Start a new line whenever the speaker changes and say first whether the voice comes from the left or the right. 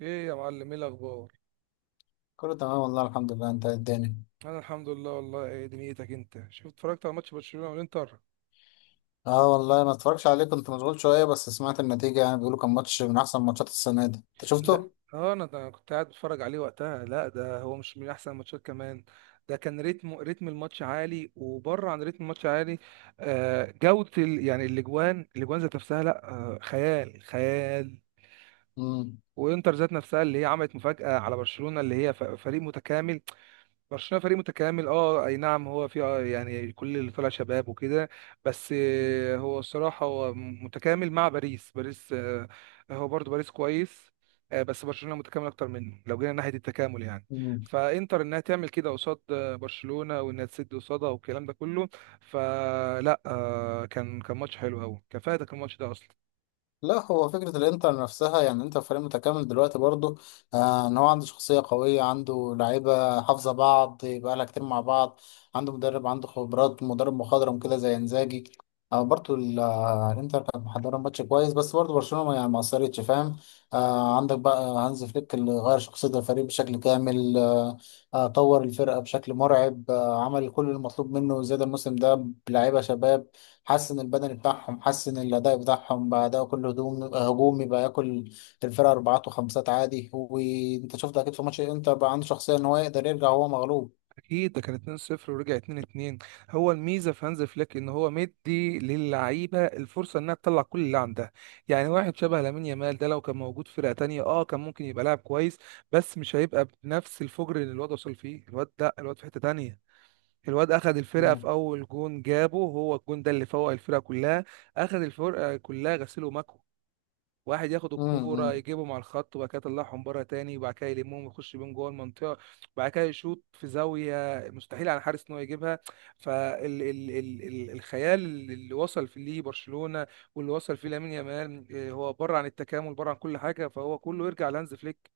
right: ايه يا معلم، ايه الاخبار؟
left: كله تمام والله الحمد لله. انت إيه الدنيا؟
right: انا الحمد لله والله. ايه دنيتك انت؟ شفت اتفرجت على ماتش برشلونة والانتر؟
left: اه والله ما اتفرجش عليه، كنت مشغول شويه. بس سمعت النتيجه يعني بيقولوا كان ماتش من احسن ماتشات السنه دي. انت
right: لا
left: شفته؟
right: اه انا ده كنت قاعد بتفرج عليه وقتها. لا ده هو مش من احسن الماتشات كمان. ده كان رتم الماتش عالي وبره عن رتم الماتش عالي. آه جودة يعني الاجوان ذات نفسها لا آه، خيال. وانتر ذات نفسها اللي هي عملت مفاجأة على برشلونة اللي هي فريق متكامل. برشلونة فريق متكامل، اه اي نعم. هو في يعني كل اللي طلع شباب وكده. بس هو الصراحة هو متكامل مع باريس. باريس هو برضو باريس كويس، بس برشلونة متكامل اكتر منه لو جينا ناحية التكامل يعني.
left: امم.
right: فانتر انها تعمل كده قصاد برشلونة، وانها تسد قصادها والكلام ده كله. فلا كان ماتش حلو قوي. كان فايتك الماتش ده اصلا.
left: لا هو فكرة الانتر نفسها يعني انت فريق متكامل دلوقتي برضه. ان هو عنده شخصية قوية، عنده لعيبة حافظة بعض بقالها كتير مع بعض. عنده مدرب، عنده خبرات مدرب مخضرم كده زي انزاجي. آه برضه ال- آه، الانتر كانت محضرة ماتش كويس، بس برضه برشلونة يعني ما قصرتش فاهم. عندك بقى هانز فليك اللي غير شخصية الفريق بشكل كامل. طور الفرقة بشكل مرعب، عمل كل المطلوب منه زيادة الموسم ده بلعيبة شباب. حسن البدني بتاعهم، حسن الأداء بتاعهم بقى. ده كله هجوم هجوم يبقى ياكل الفرقة أربعات وخمسات عادي. وأنت شفت أكيد في ماتش الإنتر بقى عنده شخصية إن هو يقدر يرجع وهو مغلوب.
right: اكيد ده كان 2-0 ورجع 2-2. هو الميزه في هانز فليك ان هو مدي للعيبه الفرصه انها تطلع كل اللي عندها. يعني واحد شبه لامين يامال ده لو كان موجود في فرقه تانية اه كان ممكن يبقى لاعب كويس، بس مش هيبقى بنفس الفجر اللي الواد وصل فيه. الواد ده الواد في حته تانية. الواد اخذ الفرقه
left: مم.
right: في اول جون جابه، هو الجون ده اللي فوق الفرقه كلها. اخذ الفرقه كلها غسيل ومكوى. واحد ياخد
left: مم.
right: الكوره
left: مم.
right: يجيبهم على الخط وبعد كده يطلعهم بره تاني وبعد كده يلمهم ويخش بيهم جوه المنطقه، وبعد كده يشوط في زاويه مستحيل على الحارس ان هو يجيبها. فالخيال اللي وصل فيه ليه برشلونه واللي وصل فيه لامين يامال، هو بره عن التكامل بره عن كل حاجه، فهو كله يرجع لهانز فليك.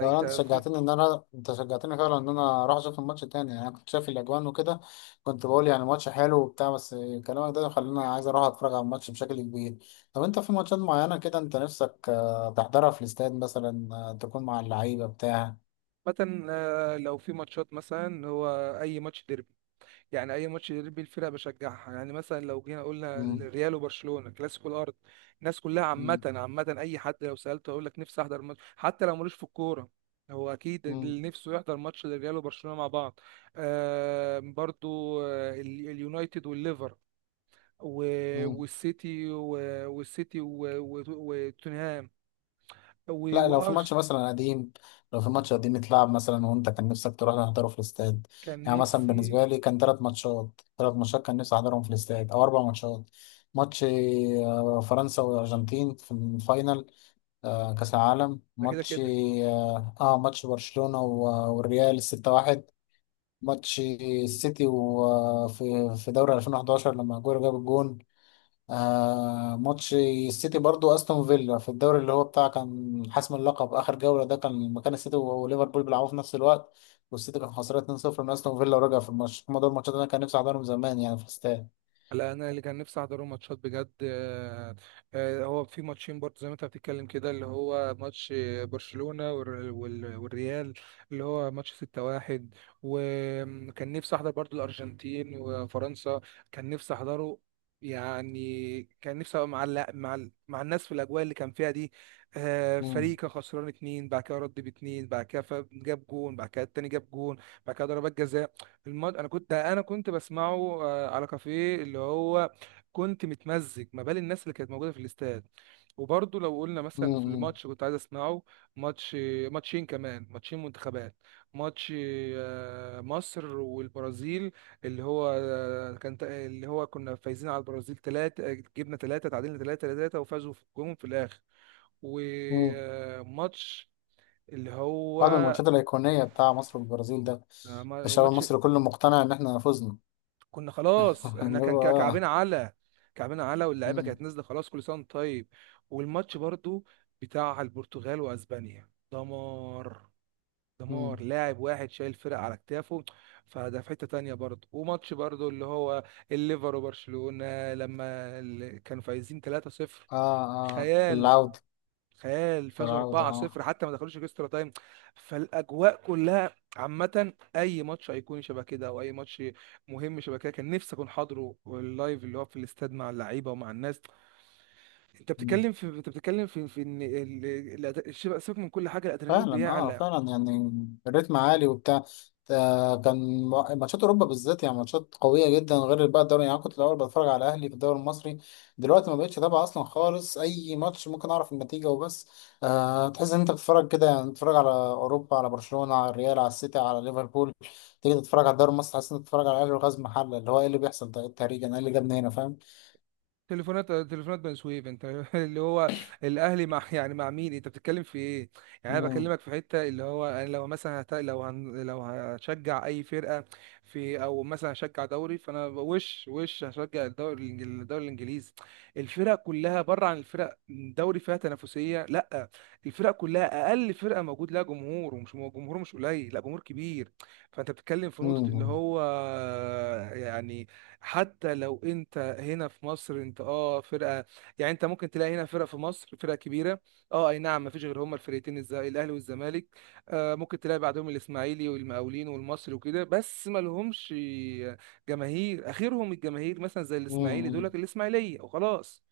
left: لو
right: في-
left: أنت شجعتني فعلا إن أنا أروح أشوف الماتش تاني. يعني أنا كنت شايف الأجوان وكده، كنت بقول يعني الماتش حلو وبتاع بس. كلامك ده خلاني عايز أروح أتفرج على الماتش بشكل كبير. طب أنت في ماتشات معينة كده أنت نفسك تحضرها في الاستاد مثلا، تكون مع اللعيبة بتاع؟
right: مثلا لو في ماتشات مثلا، هو اي ماتش ديربي، يعني اي ماتش يدير بيه الفرقه بشجعها. يعني مثلا لو جينا قلنا
left: مم.
right: الريال وبرشلونه كلاسيكو الارض، الناس كلها عامه
left: مم.
right: عامه اي حد لو سالته هيقول لك نفسي احضر ماتش حتى لو ملوش في الكوره. هو اكيد
left: مم.
right: اللي نفسه يحضر ماتش للريال وبرشلونه مع بعض. آه برضو، اليونايتد والليفر
left: مم.
right: والسيتي وتوتنهام
left: لا لو في ماتش
right: وارسنال.
left: مثلا قديم، لو في ماتش قديم اتلعب مثلا وانت كان نفسك تروح تحضره في الاستاد.
right: كان
left: يعني مثلا
right: نفسي،
left: بالنسبه لي كان ثلاث ماتشات، كان نفسي احضرهم في الاستاد، او اربع ماتشات. ماتش فرنسا والارجنتين في الفاينل، كاس العالم.
right: ده كده
left: ماتش
right: كده.
left: ماتش برشلونه والريال 6-1. ماتش السيتي وفي في في دوري 2011 لما اجويرو جاب الجون. ماتش السيتي برضو استون فيلا في الدوري اللي هو بتاع كان حسم اللقب اخر جوله. ده كان مكان السيتي وليفربول بيلعبوا في نفس الوقت، والسيتي كان خسران 2-0 من استون فيلا ورجع في الماتش. هما دول الماتشات اللي انا كان نفسي احضرهم زمان يعني في الاستاد.
right: لا انا اللي كان نفسي احضره ماتشات بجد، هو في ماتشين برضه زي ما انت بتتكلم كده، اللي هو ماتش والريال، اللي هو ماتش 6-1. وكان نفسي احضر برضه الارجنتين وفرنسا، كان نفسي احضره. يعني كان نفسي ابقى مع مع الناس في الاجواء اللي كان فيها دي. فريق
left: امم.
right: كان خسران اتنين بعد كده رد باتنين بعد كده جاب جون بعد كده التاني جاب جون بعد كده ضربات جزاء. انا كنت بسمعه على كافيه اللي هو كنت متمزج ما بال الناس اللي كانت موجوده في الاستاد. وبرضه لو قلنا مثلا في
left: امم.
right: الماتش كنت عايز اسمعه. ماتش، ماتشين كمان، ماتشين منتخبات. ماتش مصر والبرازيل، اللي هو اللي هو كنا فايزين على البرازيل ثلاثة، جبنا ثلاثة تعادلنا ثلاثة ثلاثة، وفازوا في الجون في الاخر.
left: امم.
right: وماتش اللي هو
left: بعد من الماتشات الايقونيه بتاع مصر والبرازيل ده. الشعب
right: وماتش،
left: المصري كله مقتنع ان احنا فزنا.
right: كنا خلاص احنا
left: اللي
right: كان
left: هو. اه.
right: كعبنا على، كعبنا على، واللعيبه كانت
left: امم.
right: نازله خلاص، كل سنه وانت طيب. والماتش برضو بتاع البرتغال واسبانيا، دمار، دمار.
left: امم.
right: لاعب واحد شايل فرق على كتافه، فده في حته تانية برضو. وماتش برضو اللي هو الليفر وبرشلونه لما كانوا فايزين 3-0،
left: اه. اه
right: خيال.
left: العوده.
right: تخيل فازوا
left: العوده اه.
right: 4-0 حتى ما دخلوش اكسترا تايم. فالاجواء كلها عامه اي ماتش هيكون شبه كده، او اي ماتش مهم شبه كده، كان نفسي اكون حاضره اللايف اللي هو في الاستاد مع اللعيبه ومع الناس. انت بتتكلم في في ان سيبك من كل حاجه، الادرينالين
left: فعلا
right: بيعلى.
left: فعلا يعني الريتم عالي وبتاع. كان ماتشات اوروبا بالذات يعني ماتشات قويه جدا، غير بقى الدوري. يعني أنا كنت الاول بتفرج على الاهلي في الدوري المصري، دلوقتي ما بقتش اتابع اصلا خالص. اي ماتش ممكن اعرف النتيجه وبس. تحس ان انت بتتفرج كده، يعني بتتفرج على اوروبا، على برشلونه، على الريال، على السيتي، على ليفربول. تيجي تتفرج على الدوري المصري تحس انك بتتفرج على الاهلي وغاز محله. اللي هو ايه اللي بيحصل ده؟ إيه التهريج؟ انا ايه اللي جابني هنا فاهم؟
right: تليفونات، تليفونات بني سويف انت اللي هو الاهلي مع يعني مع مين؟ انت بتتكلم في ايه؟ يعني انا
left: مم.
right: بكلمك في حته اللي هو انا لو مثلا هت... لو هن... لو هشجع اي فرقه في، او مثلا هشجع دوري، فانا وش هشجع الدوري الدوري الانجليزي. الفرق كلها بره عن الفرق، دوري فيها تنافسيه لا، الفرق كلها اقل فرقه موجود لها جمهور، ومش جمهور مش قليل، لا جمهور كبير. فانت بتتكلم في نقطه اللي
left: مم.
right: هو يعني حتى لو انت هنا في مصر انت اه، فرقه، يعني انت ممكن تلاقي هنا فرقه في مصر فرقه كبيره، اه اي نعم. مفيش غير هما الفرقتين الاهلي والزمالك. آه ممكن تلاقي بعدهم الاسماعيلي والمقاولين والمصري وكده، بس ما لهمش جماهير. اخرهم الجماهير مثلا زي الاسماعيلي دول
left: مم.
right: لك الاسماعيليه وخلاص.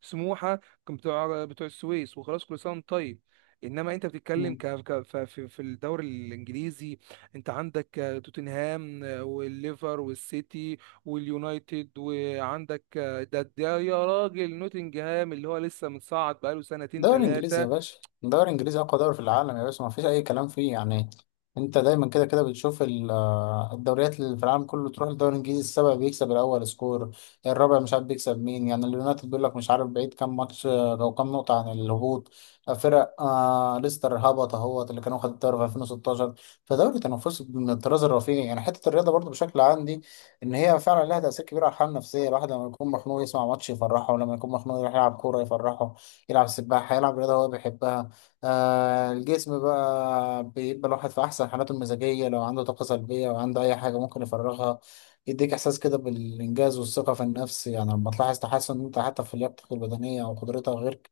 right: سموحه كان بتوع، بتوع السويس وخلاص، كل سنه وانت طيب. انما انت بتتكلم
left: مم.
right: ك... ك... ف- في في الدوري الانجليزي، انت عندك توتنهام والليفر والسيتي واليونايتد، وعندك ده ده يا راجل نوتنجهام اللي هو لسه متصعد بقاله سنتين
left: دوري انجليزي يا
right: ثلاثة.
left: باشا، دوري انجليزي اقوى دوري في العالم يا باشا، ما فيش اي كلام فيه يعني. انت دايما كده كده بتشوف الدوريات اللي في العالم كله، تروح الدوري الانجليزي السابع بيكسب الاول سكور، الرابع مش عارف بيكسب مين، يعني اليونايتد بيقول لك مش عارف بعيد كام ماتش لو كام نقطة عن الهبوط. فرق ليستر هبط اهوت اللي كانوا خدوا الدوري في 2016. فدوري تنافسي من الطراز الرفيع. يعني حتة الرياضة برضو بشكل عام دي ان هي فعلا لها تأثير كبير على الحالة النفسية. الواحد لما يكون مخنوق يسمع ماتش يفرحه، ولما يكون مخنوق يروح يلعب كورة يفرحه، يلعب سباحة، يلعب رياضة هو بيحبها. الجسم بقى بيبقى الواحد في أحسن حالاته المزاجية، لو عنده طاقة سلبية أو عنده أي حاجة ممكن يفرغها. يديك إحساس كده بالإنجاز والثقة في النفس، يعني لما تلاحظ تحسن أنت حتى في لياقتك البدنية أو قدرتها.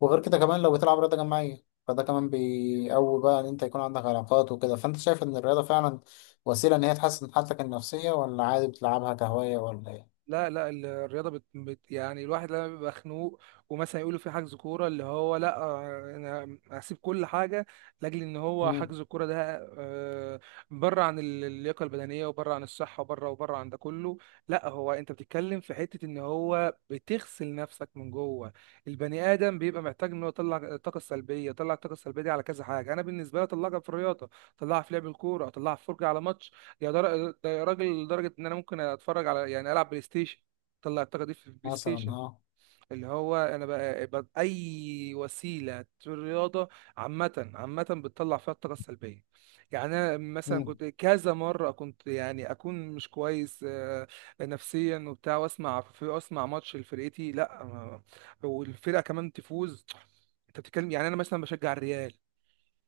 left: وغير كده كمان لو بتلعب رياضة جماعية، فده كمان بيقوي بقى إن أنت يكون عندك علاقات وكده. فأنت شايف إن الرياضة فعلا وسيلة إن هي تحسن حالتك النفسية، ولا عادي بتلعبها كهواية ولا إيه؟
right: لا لا، الرياضه يعني الواحد لما بيبقى خنوق ومثلا يقولوا في حجز كوره اللي هو لا، انا هسيب كل حاجه لاجل ان هو
left: مم،
right: حجز الكوره ده. آه، بره عن اللياقه البدنيه وبره عن الصحه وبره وبره عن ده كله، لا. هو انت بتتكلم في حته ان هو بتغسل نفسك من جوه. البني ادم بيبقى محتاج ان هو يطلع الطاقه السلبيه. يطلع الطاقه السلبيه دي على كذا حاجه، انا بالنسبه لي اطلعها في الرياضه، اطلعها في لعب الكوره، اطلعها في فرجه على ماتش. ده يا راجل لدرجة إن أنا ممكن أتفرج على، يعني ألعب بلاي ستيشن. طلع الطاقة دي في البلاي
left: مثلا
right: ستيشن
left: أه.
right: اللي هو. أنا بقى أي وسيلة رياضة عامة بتطلع فيها الطاقة السلبية. يعني أنا مثلا
left: مم،
right: كنت كذا مرة كنت يعني أكون مش كويس، نفسيا وبتاع، وأسمع أسمع ماتش لفرقتي، لأ ما- والفرقة كمان تفوز. أنت بتتكلم يعني أنا مثلا بشجع الريال،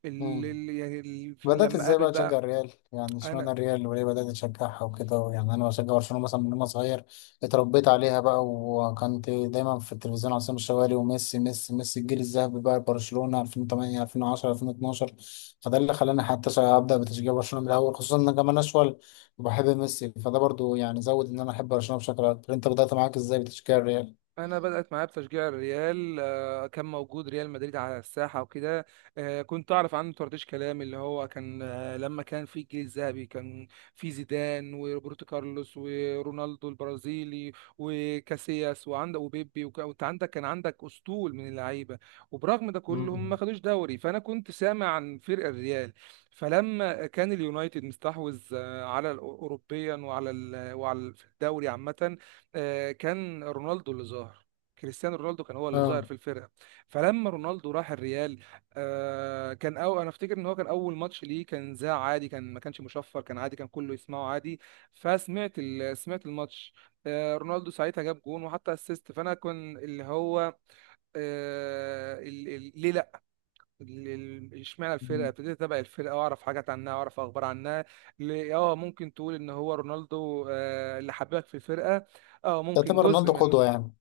left: مم.
right: يعني
left: بدأت
right: لما
left: ازاي
right: قابل
left: بقى تشجع
right: بقى.
left: الريال؟ يعني
right: انا
left: اشمعنى الريال وليه بدأت تشجعها وكده؟ يعني انا بشجع برشلونة مثلا من وانا صغير، اتربيت عليها بقى. وكنت دايما في التلفزيون عصام الشوالي، وميسي ميسي ميسي الجيل الذهبي بقى برشلونة 2008 2010 2012. فده اللي خلاني حتى ابدأ بتشجيع برشلونة من الاول، خصوصا ان انا كمان اشول وبحب ميسي، فده برضو يعني زود ان انا احب برشلونة بشكل اكبر. انت بدأت معاك ازاي بتشجيع الريال؟
right: انا بدات معايا بتشجيع الريال، كان موجود ريال مدريد على الساحه وكده. كنت اعرف عنه طرطيش كلام، اللي هو كان لما كان في الجيل الذهبي كان في زيدان وروبرتو كارلوس ورونالدو البرازيلي وكاسياس وعندك وبيبي وانت عندك كان عندك اسطول من اللعيبه. وبرغم ده كله هم ما
left: مم.
right: خدوش دوري، فانا كنت سامع عن فرق الريال. فلما كان اليونايتد مستحوذ على اوروبيا وعلى وعلى الدوري عامه، كان رونالدو اللي ظاهر. كريستيانو رونالدو كان هو اللي
left: اه
right: ظاهر في الفرقه. فلما رونالدو راح الريال، كان، أو انا افتكر ان هو كان اول ماتش ليه كان ذاع عادي، كان ما كانش مشفر، كان عادي كان كله يسمعه عادي. فسمعت سمعت الماتش، رونالدو ساعتها جاب جون وحتى اسيست. فانا كان اللي هو آه، ال- ال- ليه اشمعنى الفرقه، ابتديت اتابع الفرقه واعرف حاجات عنها واعرف اخبار عنها. اه ممكن تقول ان هو رونالدو اللي حببك في الفرقه. اه ممكن
left: تعتبر
right: جزء
left: رونالدو
right: منه،
left: قدوة يعني؟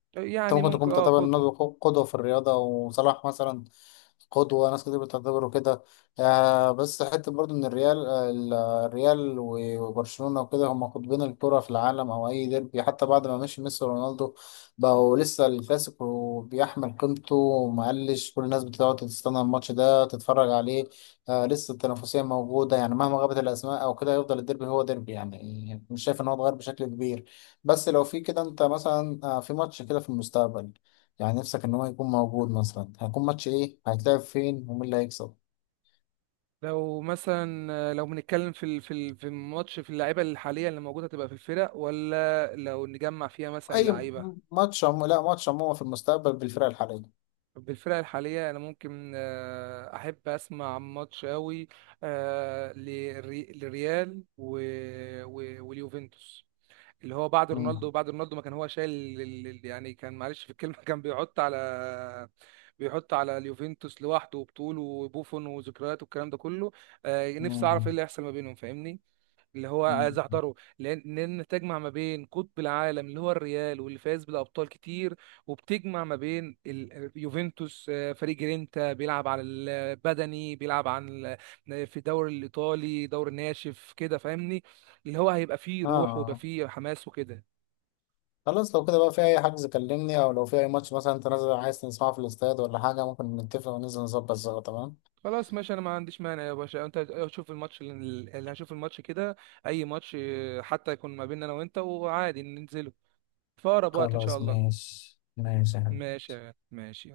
left: انت
right: يعني
left: ممكن تكون
right: ممكن اه
left: بتعتبر
right: كله.
left: رونالدو قدوة في الرياضة، وصلاح مثلا قدوة، ناس كتير بتعتبره كده. بس حتة برضو إن الريال، الريال وبرشلونة وكده هم قطبين الكرة في العالم، أو أي ديربي حتى بعد ما مشي ميسي ورونالدو بقوا لسه الكلاسيكو بيحمل قيمته، ومقلش كل الناس بتقعد تستنى الماتش ده تتفرج عليه. لسه التنافسية موجودة يعني مهما غابت الأسماء أو كده، يفضل الديربي هو ديربي. يعني مش شايف إن هو اتغير بشكل كبير. بس لو في كده أنت مثلا في ماتش كده في المستقبل يعني نفسك ان هو يكون موجود، مثلا هيكون ماتش ايه؟ هيتلعب فين؟ ومين اللي هيكسب؟
right: لو مثلا لو بنتكلم في في الماتش في اللعيبه اللي حاليا اللي موجوده تبقى في الفرق، ولا لو نجمع فيها مثلا
left: اي
right: لعيبه
left: ماتش لا ماتش عموما في المستقبل بالفرق الحاليه.
right: بالفرق الحاليه. انا ممكن احب اسمع ماتش قوي للريال واليوفنتوس، اللي هو بعد رونالدو.
left: مم.
right: بعد رونالدو ما كان هو شايل يعني كان، معلش في الكلمة كان بيحط على، بيحط على اليوفنتوس لوحده وبطوله وبوفون وذكريات والكلام ده كله. نفسي اعرف ايه
left: مم.
right: اللي هيحصل ما بينهم فاهمني؟ اللي هو عايز
left: مم.
right: احضره لان، لان تجمع ما بين قطب العالم اللي هو الريال واللي فاز بالابطال كتير، وبتجمع ما بين يوفنتوس فريق جرينتا بيلعب على البدني بيلعب عن في الدوري الايطالي، دوري ناشف كده فاهمني؟ اللي هو هيبقى فيه روح ويبقى
left: اه.
right: فيه حماس وكده.
left: خلاص لو كده بقى في اي حجز كلمني، او لو في اي ماتش مثلا انت نازل عايز تسمعه في الاستاد ولا حاجه ممكن نتفق وننزل نظبط سوا تمام.
right: خلاص ماشي، انا ما عنديش مانع يا باشا. انت شوف الماتش اللي، اللي هشوف الماتش كده اي ماتش، حتى يكون ما بيننا انا وانت، وعادي ننزله في اقرب وقت ان
left: خلاص
right: شاء الله.
left: ماشي ماشي يا حبيبي.
right: ماشي يا غالي، ماشي.